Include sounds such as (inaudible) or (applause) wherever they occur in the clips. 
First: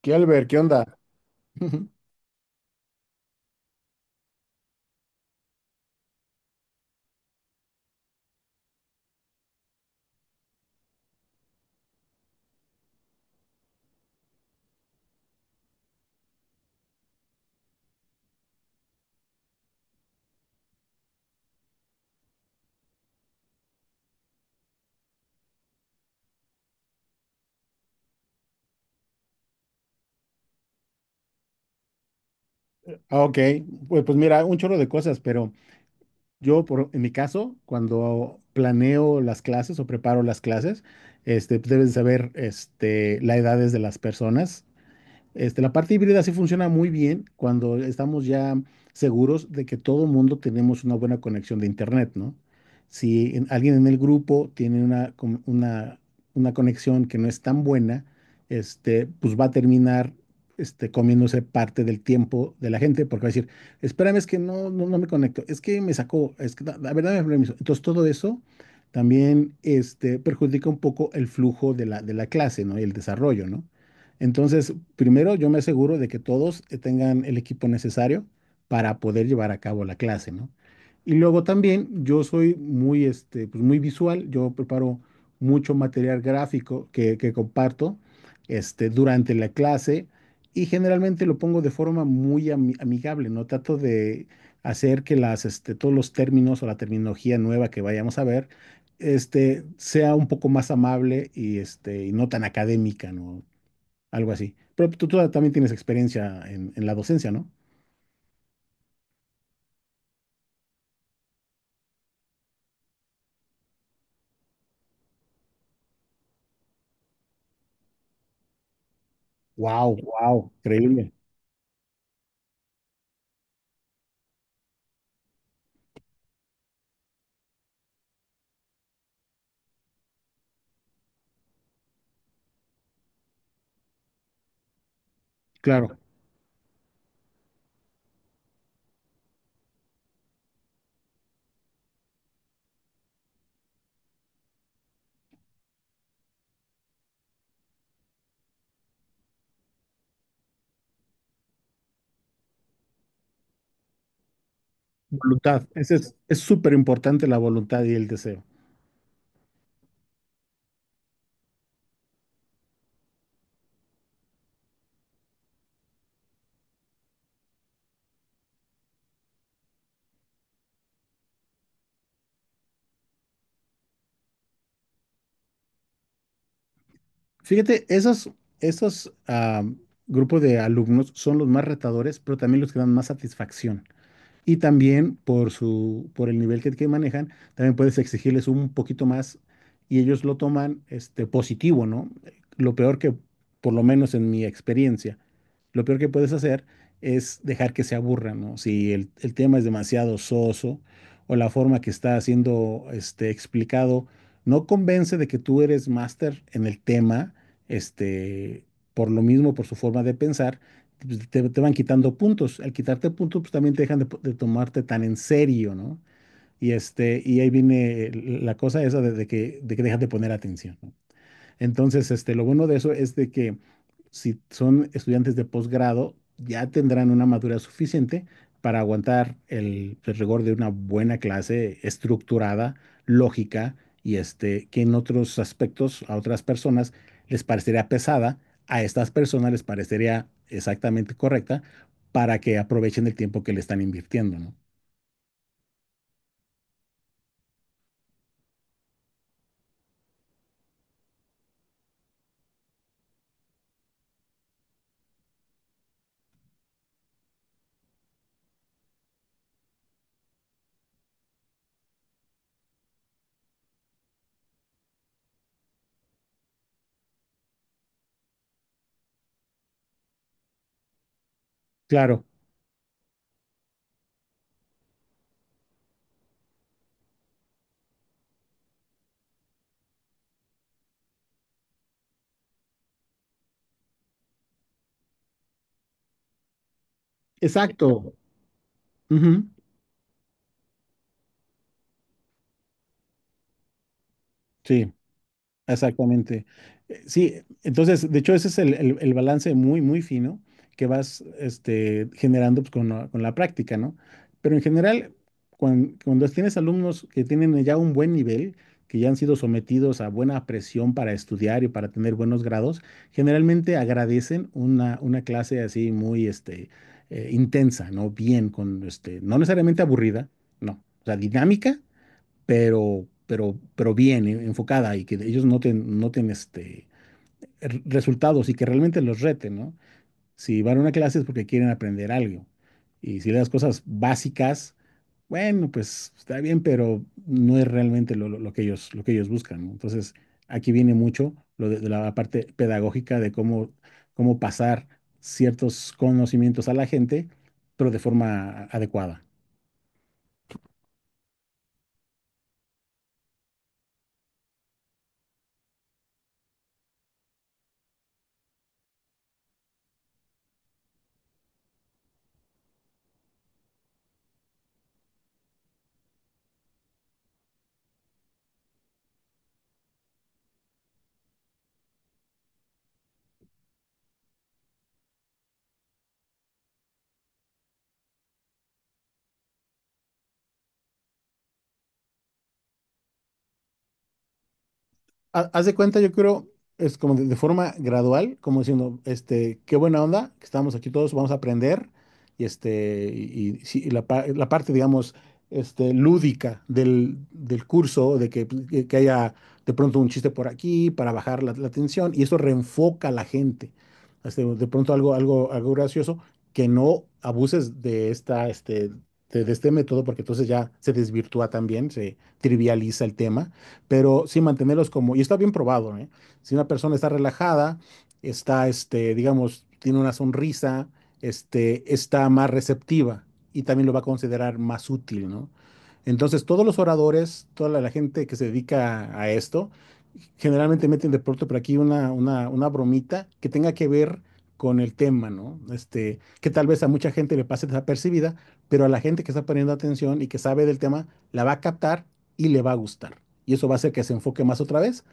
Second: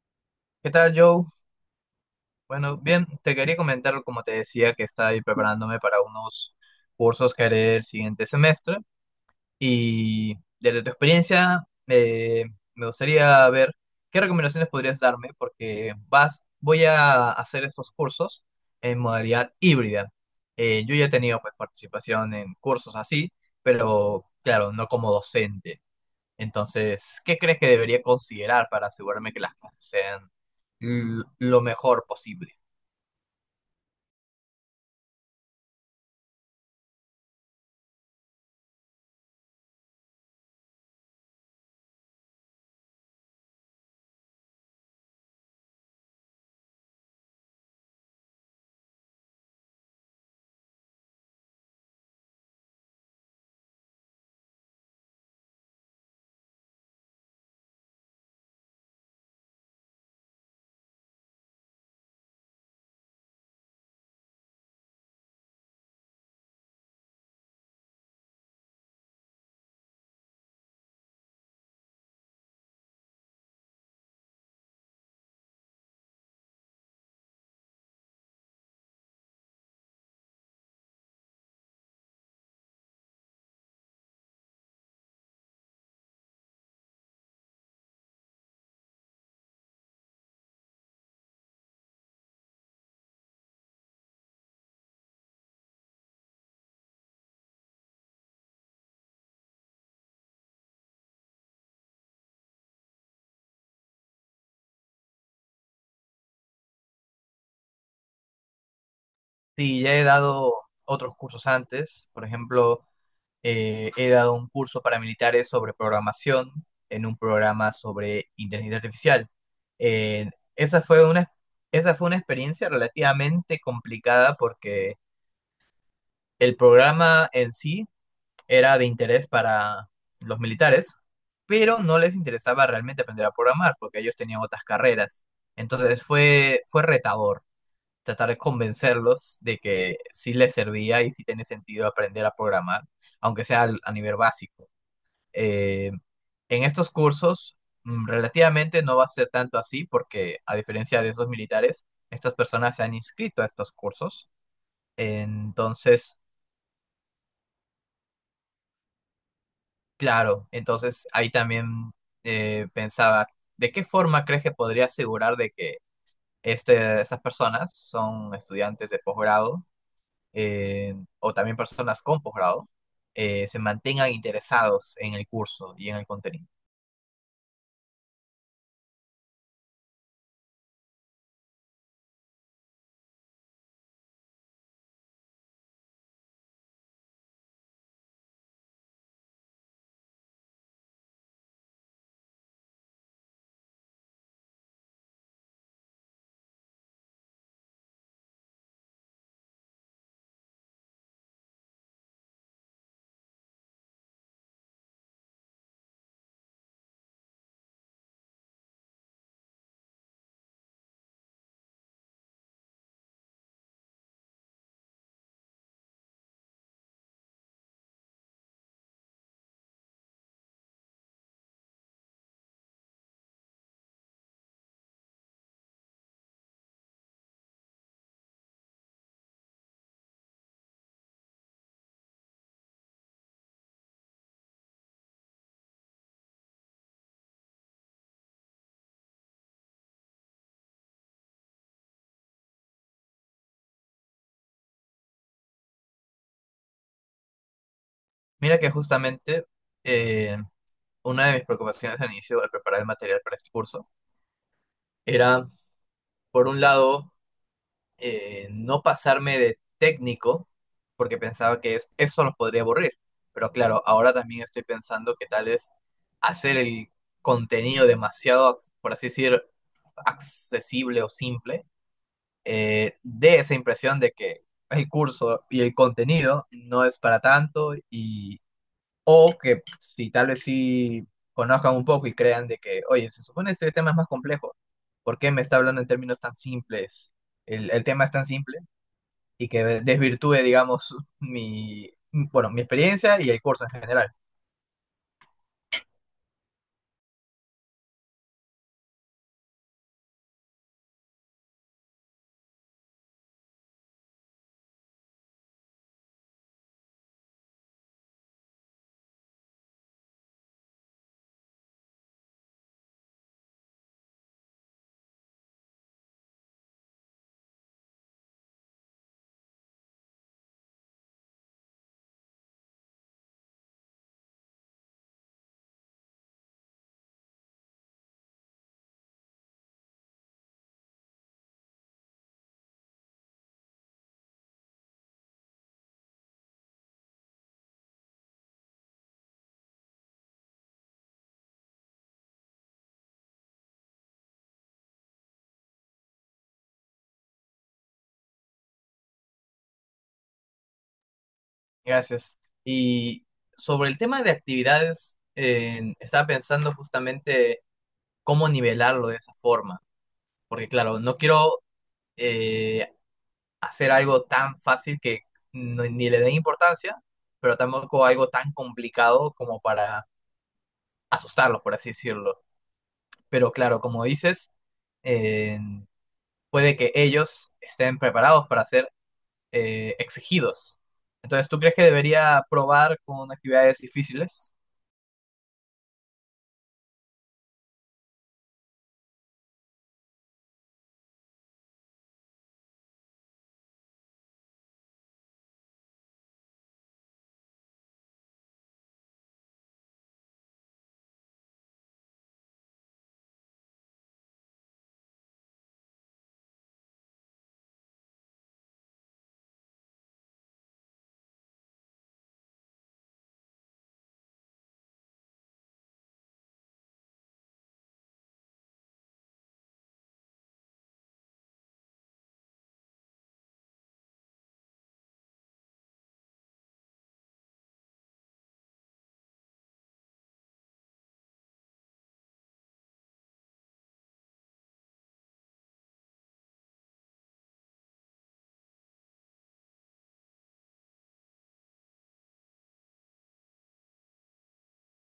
¿Qué Albert? ¿Qué ¿Qué tal, onda? Joe? (laughs) Bueno, bien, te quería comentar, como te decía, que estoy preparándome para unos cursos que haré el siguiente semestre y desde tu experiencia me gustaría ver qué recomendaciones podrías darme porque voy a hacer estos cursos en modalidad híbrida. Yo ya he tenido pues, participación en cursos así, pero claro, no como docente. Entonces, ¿qué crees que debería considerar para asegurarme que las clases sean lo mejor posible? Ah, ok. Pues mira, un chorro de cosas, pero en mi caso, cuando planeo las clases o preparo las clases, pues debes de saber la edades de las personas. La parte híbrida sí funciona muy bien cuando estamos ya seguros de que todo mundo tenemos una buena conexión de internet, ¿no? Si en- Alguien en el grupo tiene una conexión que no es tan buena, pues va a terminar comiéndose parte del tiempo de la gente, porque va a decir, espérame, es que no me conecto, es que me sacó, a ver, dame permiso. Entonces todo eso también perjudica un poco el flujo de la clase, ¿no? Y el desarrollo, ¿no? Entonces, primero yo me aseguro de que todos tengan el equipo necesario para poder llevar a cabo la clase, ¿no? Y luego también yo soy muy visual, yo preparo mucho material gráfico que comparto durante la clase y generalmente lo pongo de forma muy amigable, ¿no? Trato de hacer que todos los términos o la terminología nueva que vayamos a ver sea un poco más amable y no tan académica, ¿no? Algo así. Pero tú también tienes experiencia en la docencia, ¿no? Sí, ya he dado otros cursos antes, por ejemplo, he dado un curso para militares sobre programación en un programa sobre inteligencia artificial. Wow, Eh, wow, esa fue increíble. una, esa fue una experiencia relativamente complicada porque el programa en sí era de interés para los militares, pero no les interesaba realmente aprender a programar porque ellos tenían otras carreras. Claro, Entonces fue retador tratar de convencerlos de que sí les servía y sí tiene sentido aprender a programar, aunque sea a nivel básico. Eh, en estos cursos relativamente no va a ser tanto así porque a diferencia de esos militares, estas personas se han inscrito a estos cursos. voluntad. Ese Entonces. Es súper importante la voluntad y el deseo. Claro, entonces ahí también pensaba, ¿de qué forma crees que podría asegurar de que esas personas son estudiantes de posgrado eh, o también personas con posgrado se mantengan interesados en el curso y en el contenido? Fíjate, esos grupos de alumnos son los más retadores, pero también los que dan más satisfacción. Y también por el nivel que manejan, también puedes exigirles un poquito más y ellos lo toman positivo, ¿no? Lo peor que, por lo menos en mi experiencia, lo peor que puedes hacer es dejar que se aburran, ¿no? Si el tema es demasiado soso o la forma que está siendo explicado no convence de que tú eres máster en el tema, este, por lo mismo, por su forma de pensar pues, te van quitando puntos. Al quitarte puntos, pues también te dejan de tomarte tan en serio, ¿no? Y ahí viene la cosa esa de que dejas de poner atención, ¿no? Entonces, lo bueno de eso es de que si son estudiantes de posgrado, ya tendrán una madurez suficiente para aguantar el rigor de una buena clase estructurada, lógica y que en otros aspectos a otras personas les parecería pesada, a estas personas les parecería exactamente correcta para que aprovechen el tiempo que le están invirtiendo, ¿no? Mira que justamente eh, una de mis preocupaciones al inicio al preparar el material para este curso era, por un lado, no pasarme de técnico porque pensaba que eso los podría aburrir. Pero claro, ahora también estoy pensando que tal es hacer el contenido demasiado, por así decir, accesible o simple, Claro, dé esa impresión de que el curso y el contenido no es para tanto y o que si tal vez sí conozcan un poco y crean de que, oye, se supone que este tema es más complejo, ¿por qué me está hablando en términos tan simples? El tema es exacto. tan simple Ujú. y que desvirtúe, digamos, mi, bueno, mi experiencia y el curso en general. Sí. Exactamente. Sí, entonces, de hecho, ese es el balance muy, muy fino que vas generando pues, con la práctica, ¿no? Pero en general, cuando tienes alumnos que tienen ya un buen nivel, que ya han sido sometidos a buena presión para estudiar y para tener buenos grados, generalmente agradecen una clase así muy intensa, ¿no? Bien, con no necesariamente aburrida, no, o sea, dinámica, pero bien enfocada y que ellos resultados y que realmente los reten, ¿no? Si van a una clase es porque quieren aprender algo. Y si le das cosas básicas, bueno, pues está bien, pero no es realmente lo que ellos buscan, ¿no? Entonces, aquí viene mucho lo de la parte pedagógica de cómo, cómo pasar ciertos conocimientos a la gente, pero de forma adecuada. Gracias. Y sobre el tema de actividades, estaba pensando justamente cómo nivelarlo de esa forma, porque claro, no quiero eh, hacer algo tan fácil que ni le den importancia, pero tampoco algo tan complicado como para asustarlos, por así decirlo. Pero claro, como dices, eh, puede que ellos estén preparados para hacer exigidos. Entonces, ¿tú crees que debería probar con actividades difíciles? Haz de cuenta, yo creo, es como de forma gradual, como diciendo, este, qué buena onda, que estamos aquí todos, vamos a aprender, y sí, la parte, digamos, lúdica del curso, de que, pues, que haya de pronto un chiste por aquí para bajar la tensión, y eso reenfoca a la gente. Este, de pronto algo gracioso, que no abuses de esta, este, de este método, porque entonces ya se desvirtúa también, se trivializa el tema, pero sí mantenerlos como, y está bien probado, ¿eh? Si una persona está relajada, está, este, digamos, tiene una sonrisa, este, está más receptiva y también lo va a considerar más útil, ¿no? Entonces, todos los oradores, toda la gente que se dedica a esto, generalmente meten de pronto por aquí una bromita que tenga que ver con el tema, ¿no? Este, que tal vez a mucha gente le pase desapercibida, pero a la gente que está poniendo atención y que sabe del tema, la va a captar y le va a gustar y eso va a hacer que se enfoque más otra vez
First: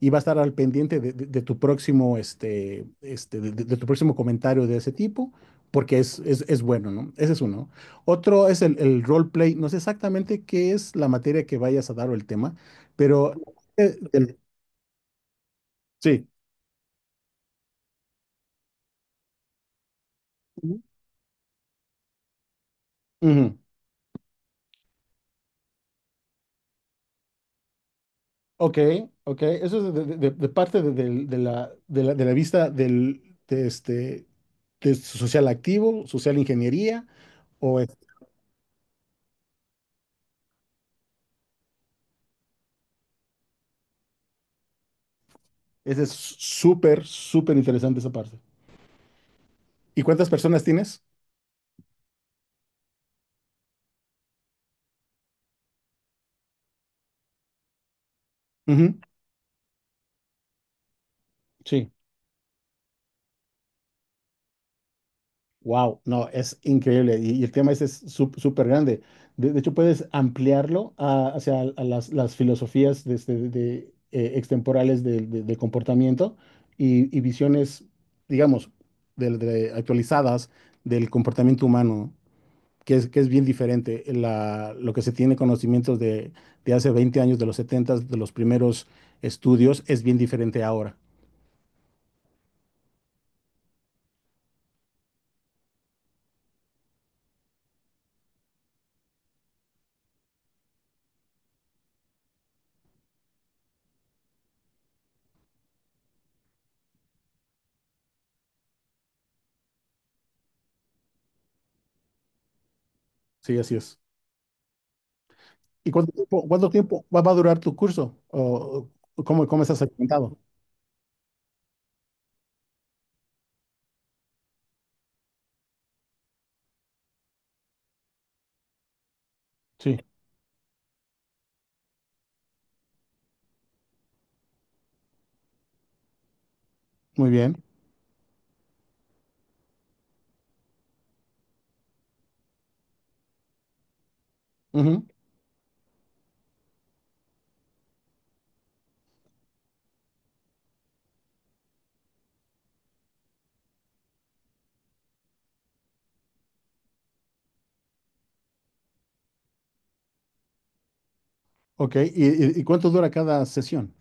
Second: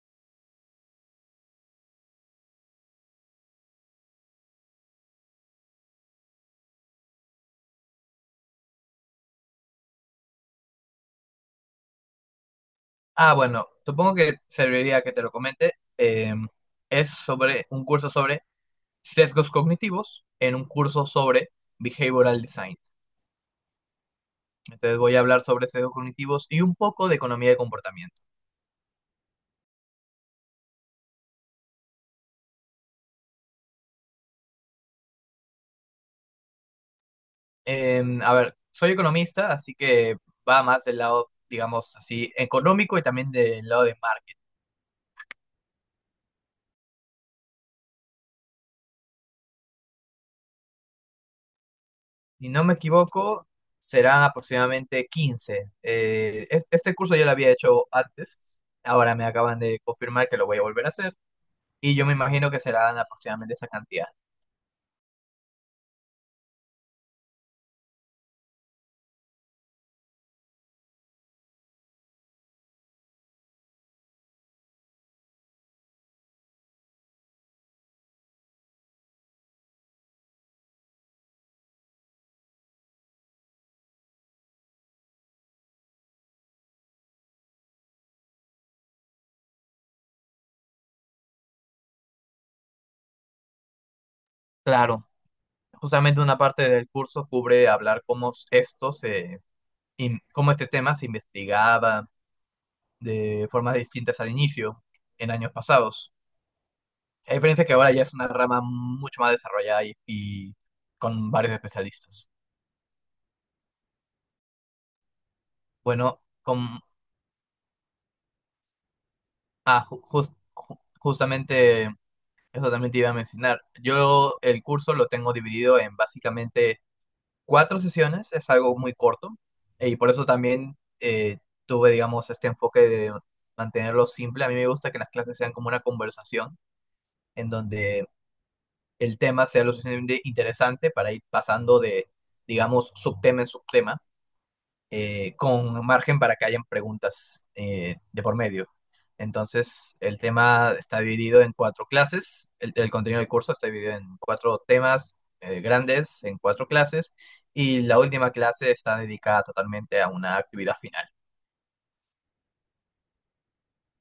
y va a estar al pendiente de tu próximo, este, de tu próximo comentario de ese tipo, porque es bueno, ¿no? Ese es uno. Otro es el roleplay. No sé exactamente qué es la materia que vayas a dar o el tema, Ah, pero... bueno, eh, supongo que del- serviría que te lo comente. sí. Es sobre un curso sobre sesgos cognitivos en un Ujú. curso sobre behavioral design. Ujú. Entonces voy a hablar sobre sesgos cognitivos y un poco de economía de comportamiento. Ok, ok. Eso es de parte de la vista de de social activo, social ingeniería. A ver, soy economista, así que va más del lado, digamos así, económico y también del lado de marketing. Ese es súper, súper interesante esa parte. ¿Y cuántas personas tienes? Si no me equivoco, serán aproximadamente 15. Este curso yo lo había hecho antes, Ujú. ahora me acaban de confirmar que lo voy a volver a hacer Sí. y yo me imagino que serán aproximadamente esa cantidad. Wow, no, es increíble. Y el tema ese es súper grande. De hecho, puedes ampliarlo hacia a las filosofías extemporales del comportamiento y visiones, digamos, de actualizadas del comportamiento humano. Que es bien diferente, lo que se tiene conocimientos de hace 20 años, de los 70, de los primeros estudios, es bien diferente ahora. Claro, justamente una parte del curso cubre hablar cómo esto se, cómo este tema se investigaba de formas distintas al inicio en años pasados. A diferencia que ahora ya es una rama mucho más desarrollada y con varios especialistas. Sí, así es. ¿Y cuánto Bueno, tiempo, cuánto con. tiempo va a durar tu curso? ¿O cómo, cómo estás Ah, segmentado? Justamente eso también te iba a mencionar. Yo el curso lo tengo dividido en básicamente cuatro sesiones, es algo muy corto Sí, y por eso también tuve, digamos, este enfoque de mantenerlo simple. A mí me gusta que las clases sean como una conversación muy en bien. donde el tema sea lo suficientemente interesante para ir pasando de, digamos, subtema en subtema Ujú. Con margen para que hayan preguntas de por medio. Entonces, el tema está dividido en cuatro clases, el contenido del curso está dividido en cuatro temas grandes, en cuatro clases, y la última clase está dedicada totalmente a una actividad final. Ok, ¿y cuánto dura cada sesión?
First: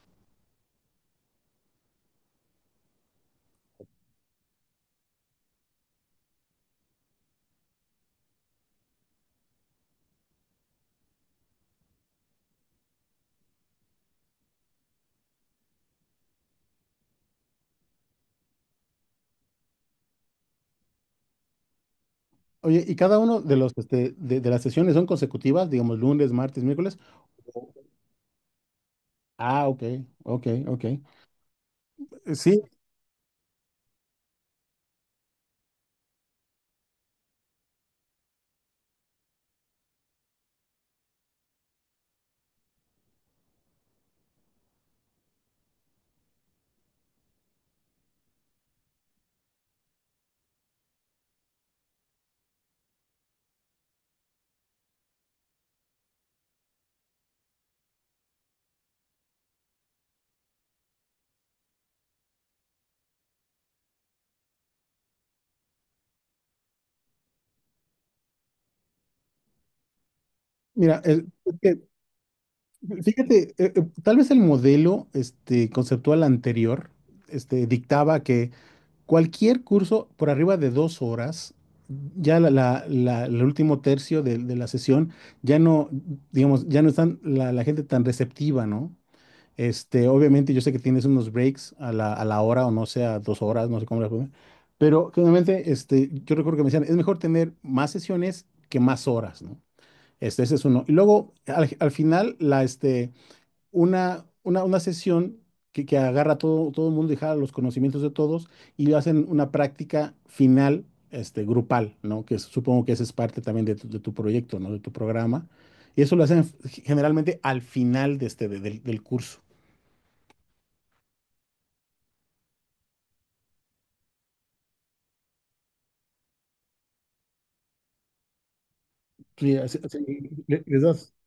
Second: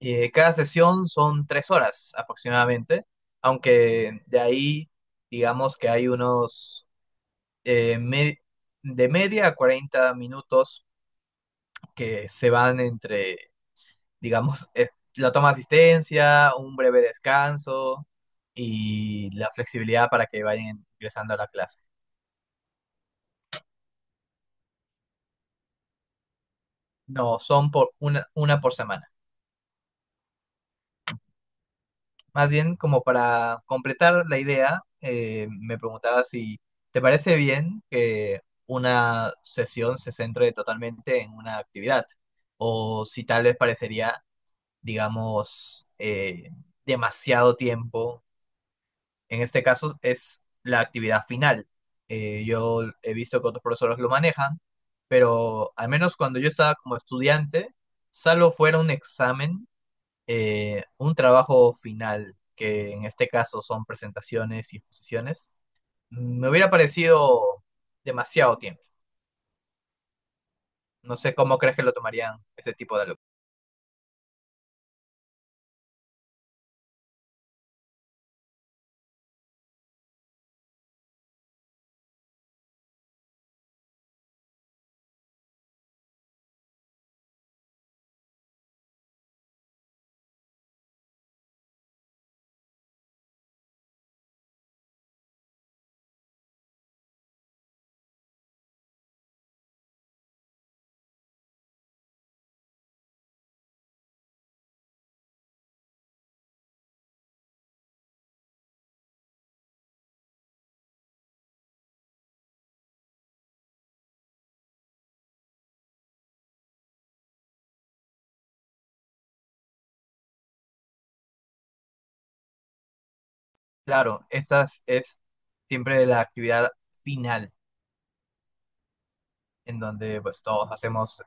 Y cada sesión son 3 horas aproximadamente, aunque de ahí, digamos que hay unos eh, me- de media a 40 minutos que se van entre digamos, la toma de asistencia, un breve descanso y la flexibilidad para que vayan ingresando a la clase. Oye, ¿y cada uno de los de las sesiones son consecutivas, digamos lunes, martes, miércoles? No, son O- por una por semana. Ah, ok, ok, ok. Más Sí, bien, como para completar la idea, me preguntaba si te parece bien que una sesión se centre totalmente en una actividad o si tal vez parecería, digamos, demasiado tiempo. En este caso es la actividad final. Yo he visto que otros profesores lo manejan, pero al menos cuando yo estaba como estudiante, salvo fuera un examen, un trabajo final, que en este caso son presentaciones y exposiciones, me hubiera parecido demasiado tiempo. mira, No el- sé cómo crees que lo tomarían ese tipo de alumnos. Fíjate, tal vez el modelo conceptual anterior dictaba que cualquier curso por arriba de 2 horas, ya el último tercio de la sesión, ya no, digamos, ya no están la gente tan receptiva, ¿no? Obviamente yo sé que tienes unos breaks a la hora o no sé, a 2 horas, no sé cómo la pongan, pero generalmente yo recuerdo que me decían, es mejor tener más sesiones que más horas, ¿no? Ese es uno. Y luego, al final, la, este, una sesión que agarra a todo el mundo y jala los conocimientos de todos y hacen una práctica final grupal, ¿no? Que es- supongo que esa es parte también de tu proyecto, ¿no? De tu programa. Y eso lo hacen generalmente al final de este, del curso. Claro, esta es siempre la actividad final, Sí, así- en así, donde pues todos les das, hacemos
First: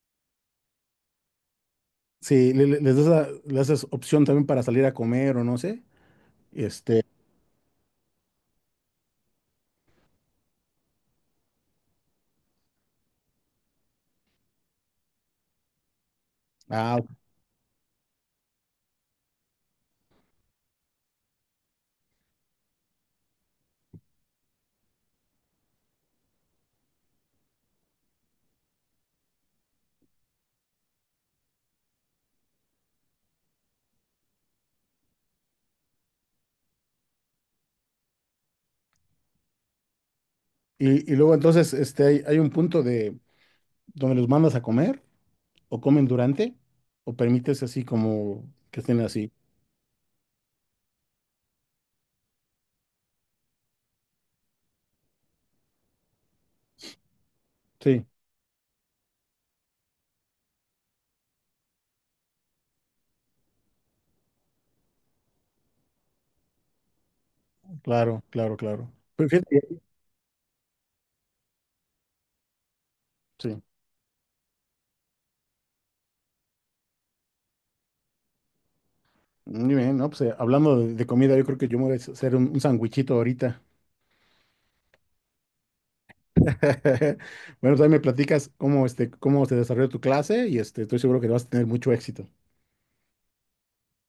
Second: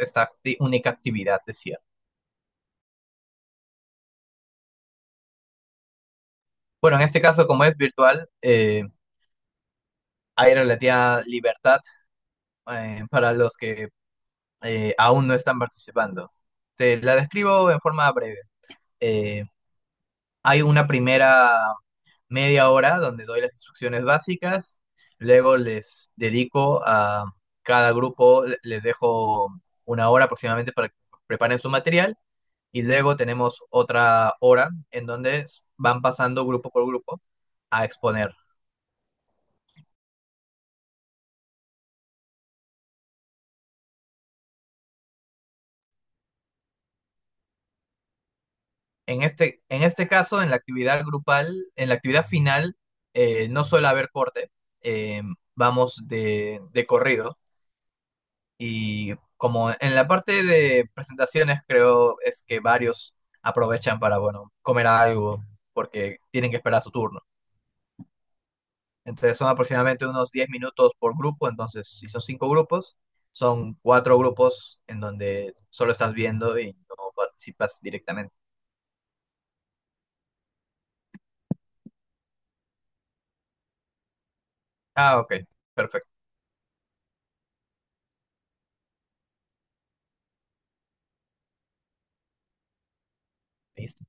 esta única actividad, decía. sí, les das, le haces opción también para salir a comer o no sé. Bueno, en Este, este caso, como es virtual, hay relativa libertad para los que aún no están participando. ah, Te la describo en forma breve. Eh, hay una primera media hora donde doy las instrucciones básicas, luego les dedico a cada grupo, les dejo una hora aproximadamente para que preparen su material y luego tenemos otra hora en donde van pasando grupo por grupo a exponer. y luego entonces hay un punto de donde los mandas a comer, o comen durante, o permites así como que estén así. En este caso, en la actividad grupal, en la actividad final, no suele haber corte, eh, vamos de, corrido Sí, y como en la parte de presentaciones creo es que varios aprovechan para, bueno, comer algo porque tienen que esperar su turno. claro, claro, claro. Pero Entonces son fíjate, aproximadamente unos 10 minutos por grupo, entonces si son cinco grupos, sí. son cuatro grupos en donde solo estás viendo y no participas directamente. Muy bien, ¿no? Pues hablando de comida, yo creo que yo me voy a hacer un sandwichito ahorita. Ah, ok, perfecto. (laughs) Bueno, también me platicas cómo, este, cómo se desarrolló tu clase y este, estoy seguro que vas a tener mucho éxito. Listo.